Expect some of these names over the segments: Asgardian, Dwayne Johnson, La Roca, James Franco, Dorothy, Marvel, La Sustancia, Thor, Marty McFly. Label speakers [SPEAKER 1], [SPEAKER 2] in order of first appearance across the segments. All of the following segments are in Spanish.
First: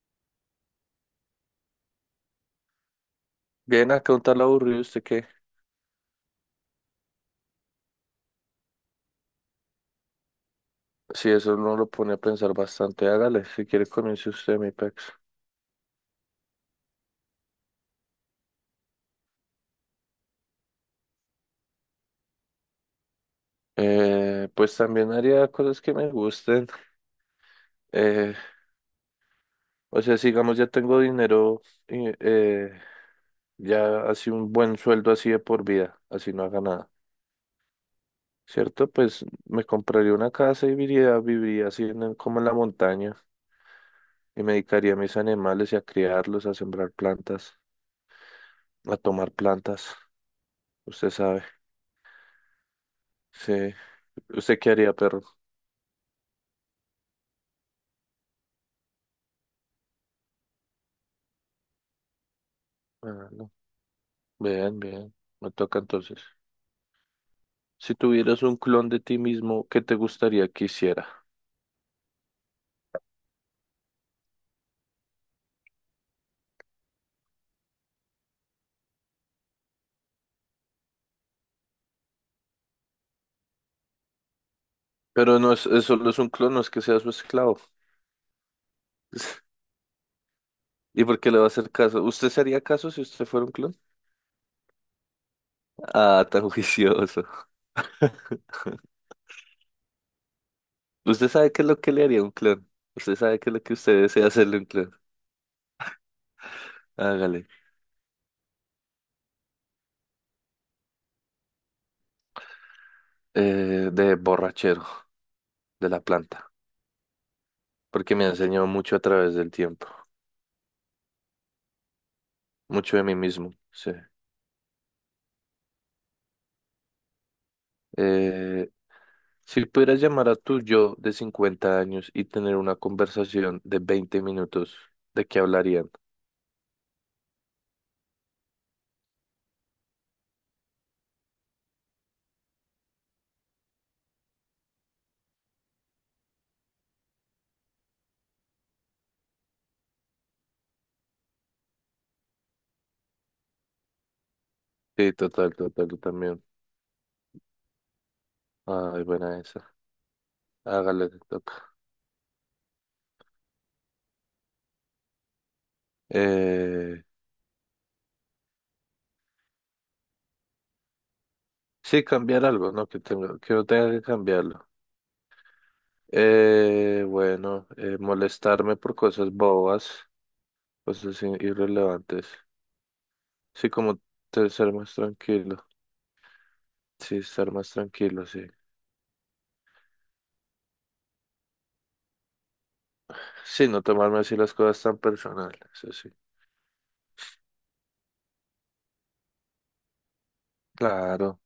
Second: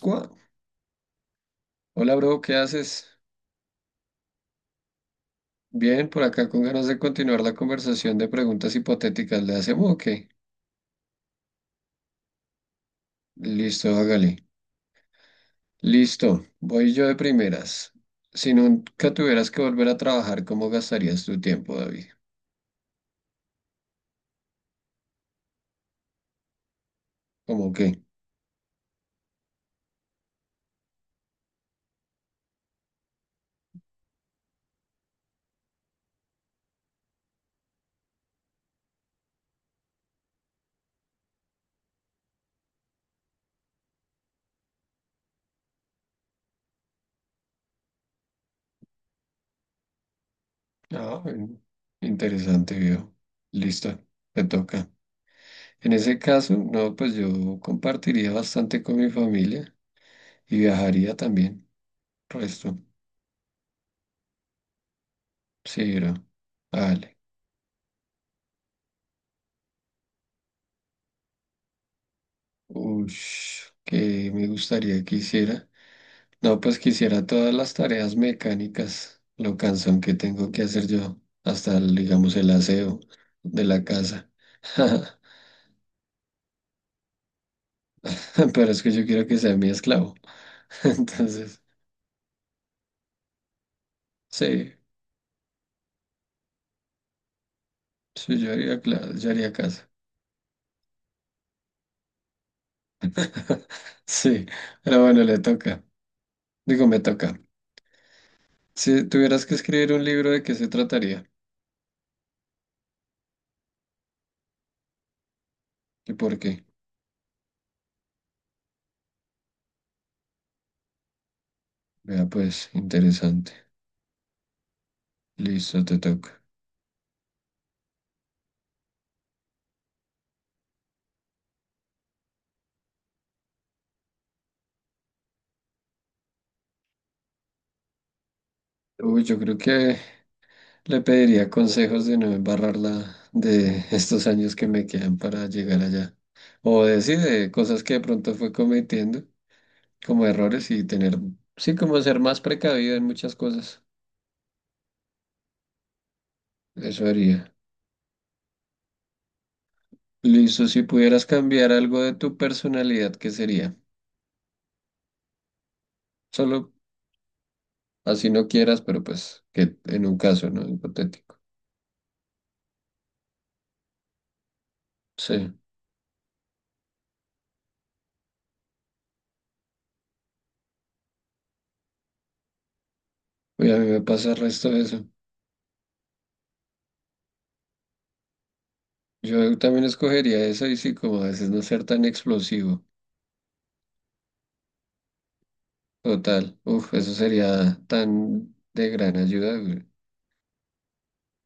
[SPEAKER 1] Cua- Hola, bro, ¿qué haces?
[SPEAKER 2] Bien, acá un tal aburrido, ¿usted qué?
[SPEAKER 1] Bien, por acá con ganas de continuar la conversación de preguntas hipotéticas. ¿Le hacemos o qué?
[SPEAKER 2] Si eso uno lo pone a pensar bastante, hágale, si quiere
[SPEAKER 1] Listo,
[SPEAKER 2] comience
[SPEAKER 1] hágale.
[SPEAKER 2] usted, mi pex.
[SPEAKER 1] Listo, voy yo de primeras. Si nunca tuvieras que volver a trabajar, ¿cómo gastarías tu tiempo, David?
[SPEAKER 2] Pues también haría cosas que me gusten.
[SPEAKER 1] ¿Cómo qué?
[SPEAKER 2] Eh, o sea, si digamos ya tengo dinero, y ya así un buen sueldo así de por vida, así no haga nada, ¿cierto? Pues me compraría una casa y viviría así en como en la montaña y me dedicaría a mis animales y a criarlos, a sembrar plantas, a tomar plantas, usted
[SPEAKER 1] Ah,
[SPEAKER 2] sabe.
[SPEAKER 1] bueno, interesante, viejo.
[SPEAKER 2] Sí,
[SPEAKER 1] Listo, te
[SPEAKER 2] ¿usted qué
[SPEAKER 1] toca.
[SPEAKER 2] haría, perro?
[SPEAKER 1] En ese caso, no, pues yo compartiría bastante con mi familia y viajaría también. Resto,
[SPEAKER 2] Ah, no. Bien, bien. Me toca
[SPEAKER 1] sí, bro.
[SPEAKER 2] entonces.
[SPEAKER 1] Vale.
[SPEAKER 2] Si tuvieras un clon de ti mismo, ¿qué te gustaría que hiciera?
[SPEAKER 1] Ush, que me gustaría que hiciera. No, pues quisiera todas las tareas mecánicas, lo cansón que tengo que hacer yo, hasta el, digamos el aseo de la casa.
[SPEAKER 2] Pero no es, es solo es un clon, no es que sea su esclavo.
[SPEAKER 1] Pero es que yo quiero que sea mi esclavo.
[SPEAKER 2] ¿Y por qué le va a
[SPEAKER 1] Entonces,
[SPEAKER 2] hacer caso? ¿Usted sería caso si usted fuera un clon?
[SPEAKER 1] sí,
[SPEAKER 2] Ah, tan juicioso.
[SPEAKER 1] yo haría casa.
[SPEAKER 2] ¿Usted sabe qué es lo que le haría un clon? ¿Usted sabe qué es lo que usted desea
[SPEAKER 1] Sí,
[SPEAKER 2] hacerle a un clon?
[SPEAKER 1] pero bueno, le toca. Digo, me toca.
[SPEAKER 2] Hágale.
[SPEAKER 1] Si tuvieras que escribir un libro, ¿de qué se trataría?
[SPEAKER 2] De borrachero, de la
[SPEAKER 1] ¿Y por
[SPEAKER 2] planta.
[SPEAKER 1] qué?
[SPEAKER 2] Porque me ha enseñado mucho a través del tiempo.
[SPEAKER 1] Vea, pues,
[SPEAKER 2] Mucho de mí
[SPEAKER 1] interesante.
[SPEAKER 2] mismo, sí.
[SPEAKER 1] Listo, te toca.
[SPEAKER 2] Eh, Si pudieras llamar a tu yo de 50 años y tener una conversación de 20 minutos, ¿de qué hablarían?
[SPEAKER 1] Uy, yo creo que le pediría consejos de no embarrarla de estos años que me quedan para llegar allá. O decir de cosas que de pronto fue cometiendo como errores y tener, sí, como ser más precavido en muchas cosas.
[SPEAKER 2] Sí, total, total, yo también.
[SPEAKER 1] Eso haría.
[SPEAKER 2] Ay, buena esa.
[SPEAKER 1] Listo, si
[SPEAKER 2] Hágale, te
[SPEAKER 1] pudieras cambiar
[SPEAKER 2] toca.
[SPEAKER 1] algo de tu personalidad, ¿qué sería? Solo
[SPEAKER 2] Eh,
[SPEAKER 1] así no quieras, pero pues que en un caso, ¿no? Hipotético.
[SPEAKER 2] sí, cambiar algo, ¿no? Que tengo, que no tenga que cambiarlo.
[SPEAKER 1] Sí.
[SPEAKER 2] Eh, bueno, molestarme por cosas bobas, cosas irrelevantes.
[SPEAKER 1] Uy,
[SPEAKER 2] Sí,
[SPEAKER 1] a mí
[SPEAKER 2] como
[SPEAKER 1] me pasa el resto
[SPEAKER 2] ser
[SPEAKER 1] de
[SPEAKER 2] más
[SPEAKER 1] eso.
[SPEAKER 2] tranquilo. Sí, estar más tranquilo, sí.
[SPEAKER 1] Yo también escogería eso y sí, como a veces no ser tan explosivo.
[SPEAKER 2] Sí, no tomarme así las cosas tan personales, eso sí.
[SPEAKER 1] Total, uf, eso sería tan de gran ayuda, güey.
[SPEAKER 2] Claro.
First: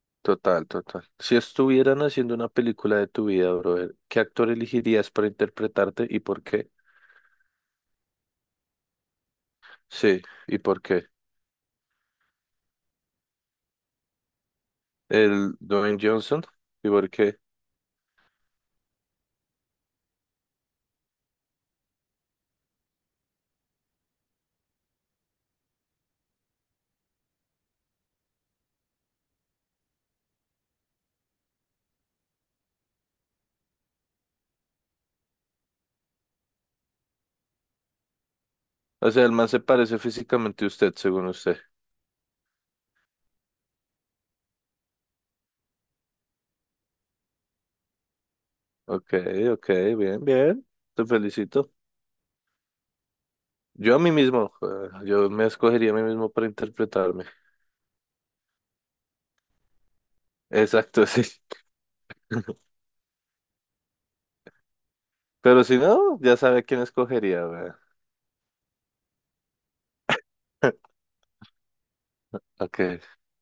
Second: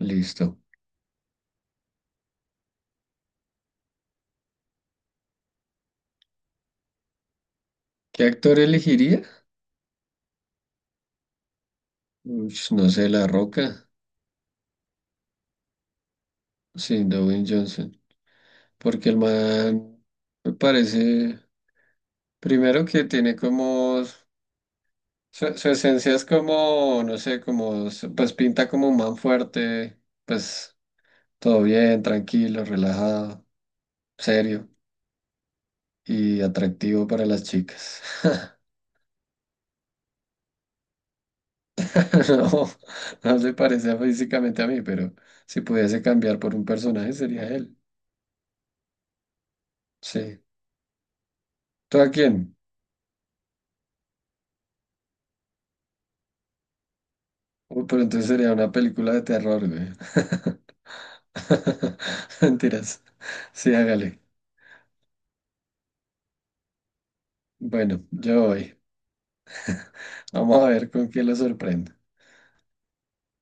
[SPEAKER 1] Listo.
[SPEAKER 2] Total, total. Si estuvieran haciendo una película de tu vida, brother, ¿qué actor elegirías para interpretarte y por qué?
[SPEAKER 1] ¿Qué actor elegiría?
[SPEAKER 2] Sí, ¿y por qué?
[SPEAKER 1] Ush, no sé, La Roca,
[SPEAKER 2] El Dwayne Johnson, ¿y
[SPEAKER 1] sí,
[SPEAKER 2] por qué?
[SPEAKER 1] Dwayne Johnson, porque el man me parece, primero que tiene como, su esencia es como, no sé, como, pues pinta como un man fuerte, pues todo bien, tranquilo, relajado, serio y atractivo para las chicas.
[SPEAKER 2] O sea, el man se parece físicamente a usted, según usted.
[SPEAKER 1] No, no se parece físicamente a mí, pero si pudiese cambiar por un personaje sería él.
[SPEAKER 2] Ok, ok, bien,
[SPEAKER 1] Sí.
[SPEAKER 2] bien. Te felicito.
[SPEAKER 1] ¿Tú a quién?
[SPEAKER 2] Yo a mí mismo, yo me escogería a mí mismo para interpretarme.
[SPEAKER 1] Uy, pero entonces sería una película de terror, güey.
[SPEAKER 2] Exacto, sí.
[SPEAKER 1] Mentiras. Sí, hágale.
[SPEAKER 2] Pero si no, ya sabe quién escogería, weón.
[SPEAKER 1] Bueno, yo voy. Vamos a ver con quién lo sorprendo.
[SPEAKER 2] Ok.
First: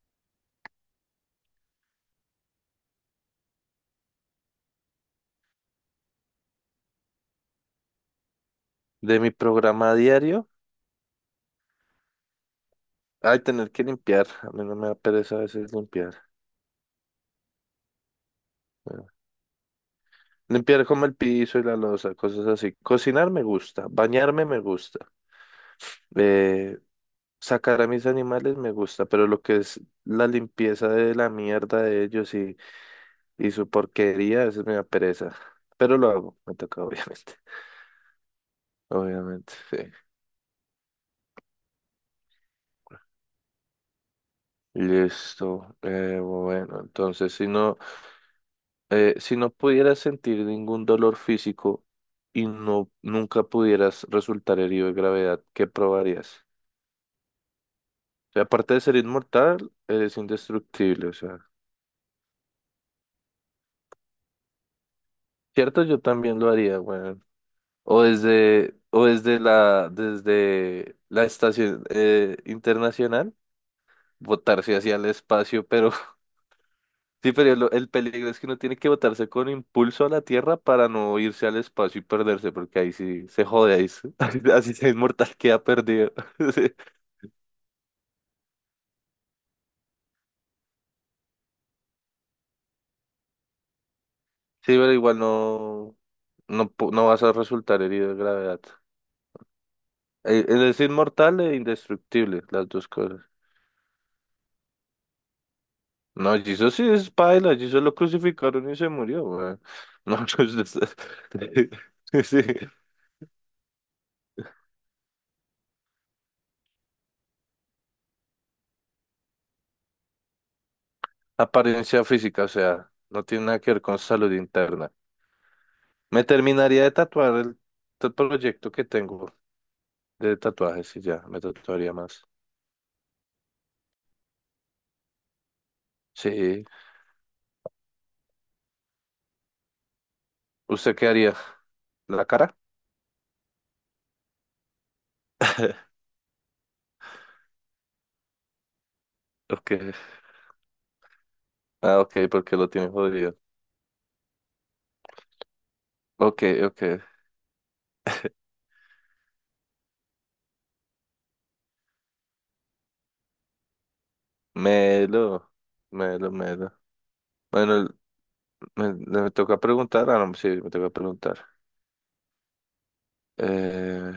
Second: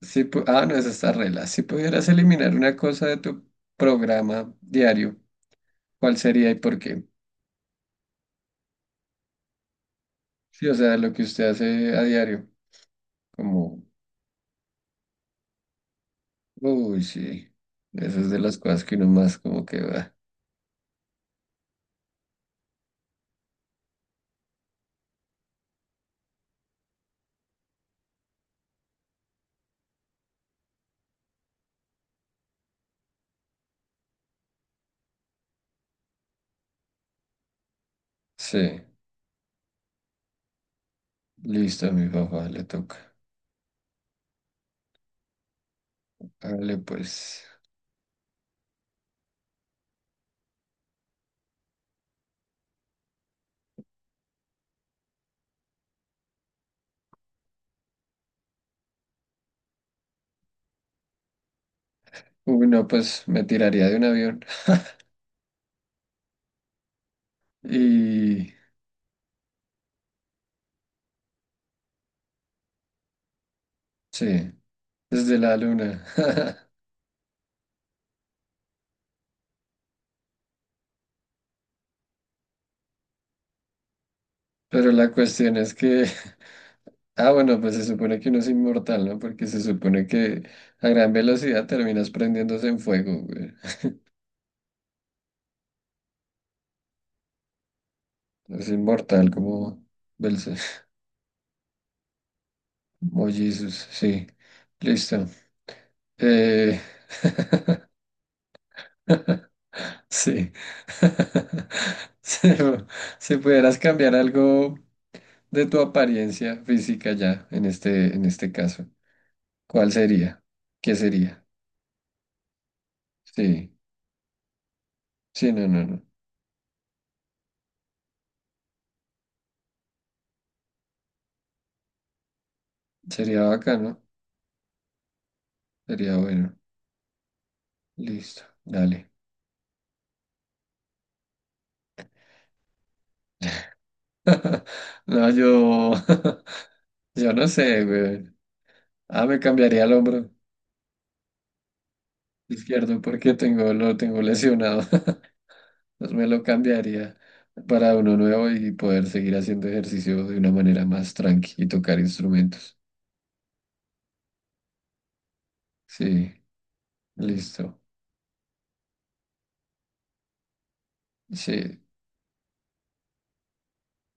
[SPEAKER 1] No, esa está regla. Si pudieras eliminar una cosa de tu programa diario, ¿cuál sería y por qué?
[SPEAKER 2] De mi programa diario,
[SPEAKER 1] Sí, o sea, lo que usted hace a diario,
[SPEAKER 2] ay, tener
[SPEAKER 1] como
[SPEAKER 2] que limpiar. A mí no me da pereza a veces limpiar.
[SPEAKER 1] Uy, sí. Esas es de las cosas que uno
[SPEAKER 2] Bueno,
[SPEAKER 1] más como que va.
[SPEAKER 2] limpiar como el piso y la loza, cosas así. Cocinar me gusta, bañarme me gusta, eh, sacar a mis animales me gusta, pero lo que es la limpieza de la mierda de ellos y su porquería, eso me da pereza. Pero lo hago, me toca obviamente.
[SPEAKER 1] Sí,
[SPEAKER 2] Obviamente, sí.
[SPEAKER 1] listo, a mi papá le toca.
[SPEAKER 2] Listo.
[SPEAKER 1] Hágale
[SPEAKER 2] Bueno, entonces
[SPEAKER 1] pues.
[SPEAKER 2] si no pudieras sentir ningún dolor físico y no nunca pudieras resultar herido de gravedad, ¿qué probarías? O sea, aparte de ser inmortal, eres indestructible, o sea.
[SPEAKER 1] Uy, no, pues me tiraría de un avión.
[SPEAKER 2] Cierto, yo también lo haría, weón.
[SPEAKER 1] Y
[SPEAKER 2] O desde desde la estación internacional,
[SPEAKER 1] sí,
[SPEAKER 2] botarse hacia el
[SPEAKER 1] desde la
[SPEAKER 2] espacio, pero
[SPEAKER 1] luna.
[SPEAKER 2] sí, pero el peligro es que uno tiene que botarse con impulso a la Tierra para no irse al espacio y perderse, porque ahí sí se jode, ahí, así así sea
[SPEAKER 1] Pero la
[SPEAKER 2] inmortal
[SPEAKER 1] cuestión
[SPEAKER 2] queda
[SPEAKER 1] es que,
[SPEAKER 2] perdido.
[SPEAKER 1] ah, bueno, pues se supone que uno es inmortal, ¿no? Porque se supone que a gran velocidad terminas prendiéndose en fuego, güey.
[SPEAKER 2] Sí, pero igual no, no vas a resultar herido de gravedad.
[SPEAKER 1] Es inmortal como Belce.
[SPEAKER 2] Él es inmortal e indestructible, las dos cosas.
[SPEAKER 1] Mollizos, sí. Listo.
[SPEAKER 2] No, Jesús
[SPEAKER 1] Eh,
[SPEAKER 2] sí es paila, Jesús lo crucificaron y se murió, weón. No,
[SPEAKER 1] Sí.
[SPEAKER 2] pues, sí,
[SPEAKER 1] Si, si pudieras cambiar algo de tu apariencia física ya, en este caso, ¿cuál sería? ¿Qué sería?
[SPEAKER 2] apariencia física, o sea, no tiene nada que
[SPEAKER 1] Sí,
[SPEAKER 2] ver con salud interna.
[SPEAKER 1] sí, no, no, no.
[SPEAKER 2] Me terminaría de tatuar proyecto que tengo de tatuajes y ya, me tatuaría más.
[SPEAKER 1] Sería bacano, sería bueno.
[SPEAKER 2] Sí,
[SPEAKER 1] Listo, dale.
[SPEAKER 2] ¿usted qué haría? ¿La cara?
[SPEAKER 1] No, yo, yo no sé, güey. Ah, me
[SPEAKER 2] Ok,
[SPEAKER 1] cambiaría el hombro
[SPEAKER 2] ah, ok, porque lo tiene
[SPEAKER 1] izquierdo porque
[SPEAKER 2] jodido.
[SPEAKER 1] tengo, lo tengo lesionado. Pues me lo
[SPEAKER 2] Ok, ok,
[SPEAKER 1] cambiaría para uno nuevo y poder seguir haciendo ejercicio de una manera más tranqui y tocar instrumentos.
[SPEAKER 2] melo, melo,
[SPEAKER 1] Sí,
[SPEAKER 2] melo.
[SPEAKER 1] listo.
[SPEAKER 2] Bueno, me toca preguntar, ah, no, sí, me toca preguntar.
[SPEAKER 1] Sí,
[SPEAKER 2] Eh,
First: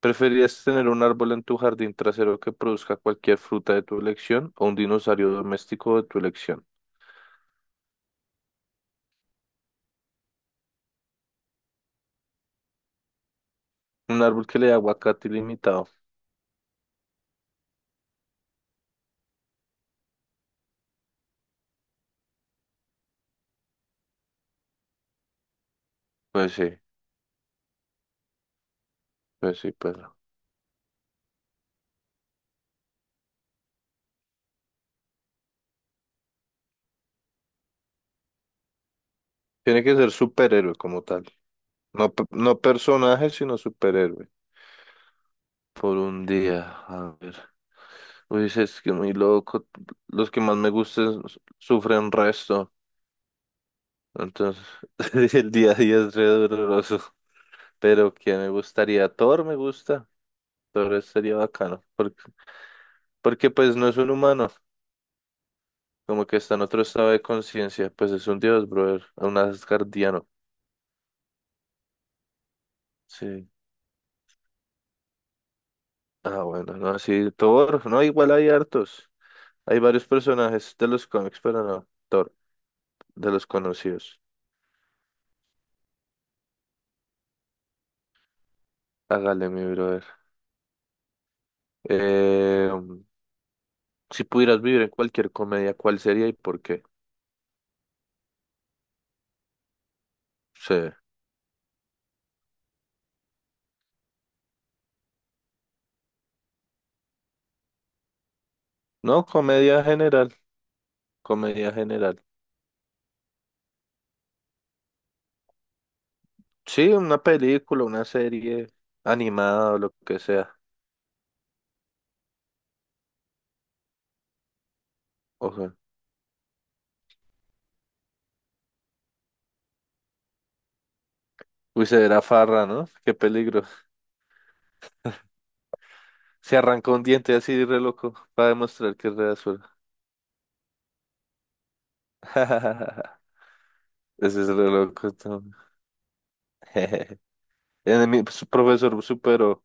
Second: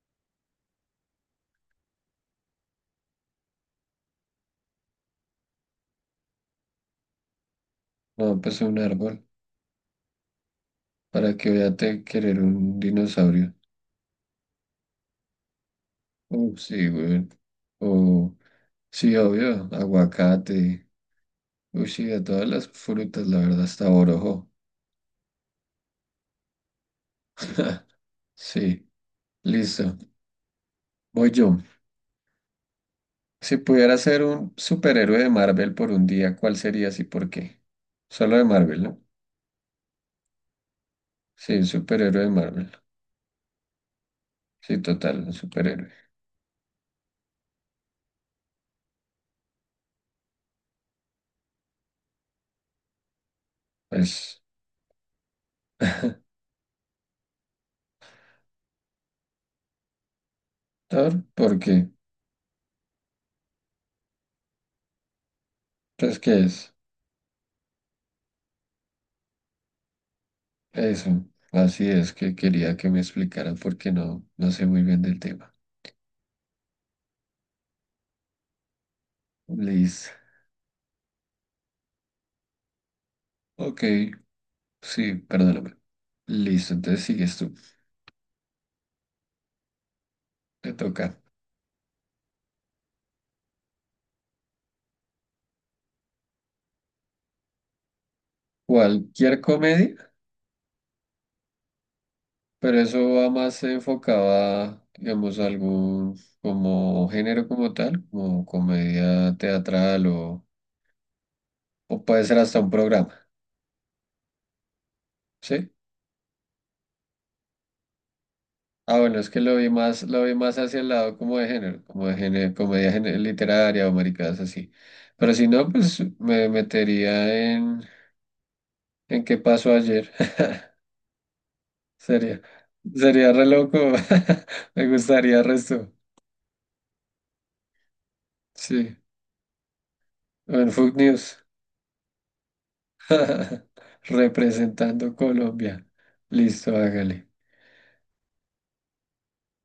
[SPEAKER 2] ¿Preferirías tener un árbol en tu jardín trasero que produzca cualquier fruta de tu elección o un dinosaurio doméstico de tu elección?
[SPEAKER 1] no, pues un árbol. ¿Para que voy a querer un dinosaurio?
[SPEAKER 2] Un árbol que le dé aguacate ilimitado.
[SPEAKER 1] Sí, güey. O, sí, obvio, aguacate. Uy, sí, de todas las frutas, la verdad, hasta borojo.
[SPEAKER 2] Pues sí,
[SPEAKER 1] Sí,
[SPEAKER 2] pues sí,
[SPEAKER 1] listo.
[SPEAKER 2] pero.
[SPEAKER 1] Voy yo. Si pudiera ser un superhéroe de Marvel por un día, ¿cuál serías y por qué? ¿Solo de Marvel, no?
[SPEAKER 2] Tiene que ser superhéroe como tal.
[SPEAKER 1] Sí, un
[SPEAKER 2] No,
[SPEAKER 1] superhéroe de
[SPEAKER 2] no
[SPEAKER 1] Marvel.
[SPEAKER 2] personaje, sino superhéroe.
[SPEAKER 1] Sí, total, un superhéroe.
[SPEAKER 2] Por un día, a ver. Uy, sí, es que muy loco. Los que más me gustan sufren resto.
[SPEAKER 1] Pues,
[SPEAKER 2] Entonces, el día a día es re doloroso. Pero que me gustaría, Thor me gusta, Thor
[SPEAKER 1] Thor,
[SPEAKER 2] estaría
[SPEAKER 1] ¿por
[SPEAKER 2] bacano,
[SPEAKER 1] qué?
[SPEAKER 2] porque, porque pues no es un humano,
[SPEAKER 1] Pues,
[SPEAKER 2] como
[SPEAKER 1] ¿qué
[SPEAKER 2] que está en
[SPEAKER 1] es?
[SPEAKER 2] otro estado de conciencia, pues es un dios, brother, un asgardiano,
[SPEAKER 1] Eso. Así es que quería que me
[SPEAKER 2] sí.
[SPEAKER 1] explicara porque no, no sé muy bien del tema.
[SPEAKER 2] Ah, bueno, no, sí, Thor, no, igual hay hartos, hay varios
[SPEAKER 1] Liz.
[SPEAKER 2] personajes de los cómics, pero no, Thor, de los
[SPEAKER 1] Ok,
[SPEAKER 2] conocidos,
[SPEAKER 1] sí, perdóname. Listo, entonces sigues tú.
[SPEAKER 2] hágale mi brother.
[SPEAKER 1] Te toca.
[SPEAKER 2] Eh, si pudieras vivir en cualquier comedia, ¿cuál sería y por qué?
[SPEAKER 1] Cualquier comedia,
[SPEAKER 2] Sí,
[SPEAKER 1] pero eso va más enfocado a, digamos, algún como género como tal, como
[SPEAKER 2] no,
[SPEAKER 1] comedia
[SPEAKER 2] comedia
[SPEAKER 1] teatral
[SPEAKER 2] general, comedia
[SPEAKER 1] o
[SPEAKER 2] general.
[SPEAKER 1] puede ser hasta un programa, ¿sí?
[SPEAKER 2] Sí, una película, una serie
[SPEAKER 1] Ah, bueno, es que
[SPEAKER 2] animada o lo que
[SPEAKER 1] lo vi
[SPEAKER 2] sea.
[SPEAKER 1] más hacia el lado como de género, literaria o maricadas así. Pero si
[SPEAKER 2] O
[SPEAKER 1] no,
[SPEAKER 2] sea,
[SPEAKER 1] pues me metería en qué pasó ayer.
[SPEAKER 2] uy, se verá
[SPEAKER 1] Sería,
[SPEAKER 2] farra, ¿no? Qué
[SPEAKER 1] sería re
[SPEAKER 2] peligro.
[SPEAKER 1] loco. Me gustaría el resto.
[SPEAKER 2] Se arrancó un diente así re loco para demostrar
[SPEAKER 1] Sí.
[SPEAKER 2] que es re azul.
[SPEAKER 1] O en Food News.
[SPEAKER 2] Ese es re loco.
[SPEAKER 1] Representando
[SPEAKER 2] Tom.
[SPEAKER 1] Colombia. Listo, hágale.
[SPEAKER 2] En mi profesor superó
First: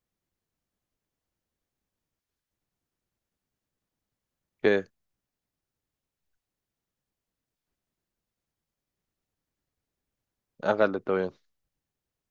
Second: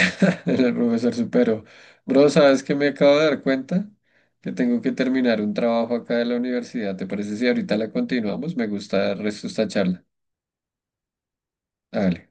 [SPEAKER 1] El profesor supero. Bro, ¿sabes qué me acabo de dar cuenta? Que tengo
[SPEAKER 2] que
[SPEAKER 1] que terminar un trabajo acá de la universidad. ¿Te parece si ahorita la continuamos? Me gusta el resto de esta charla.
[SPEAKER 2] hágale todo bien.
[SPEAKER 1] Hágale.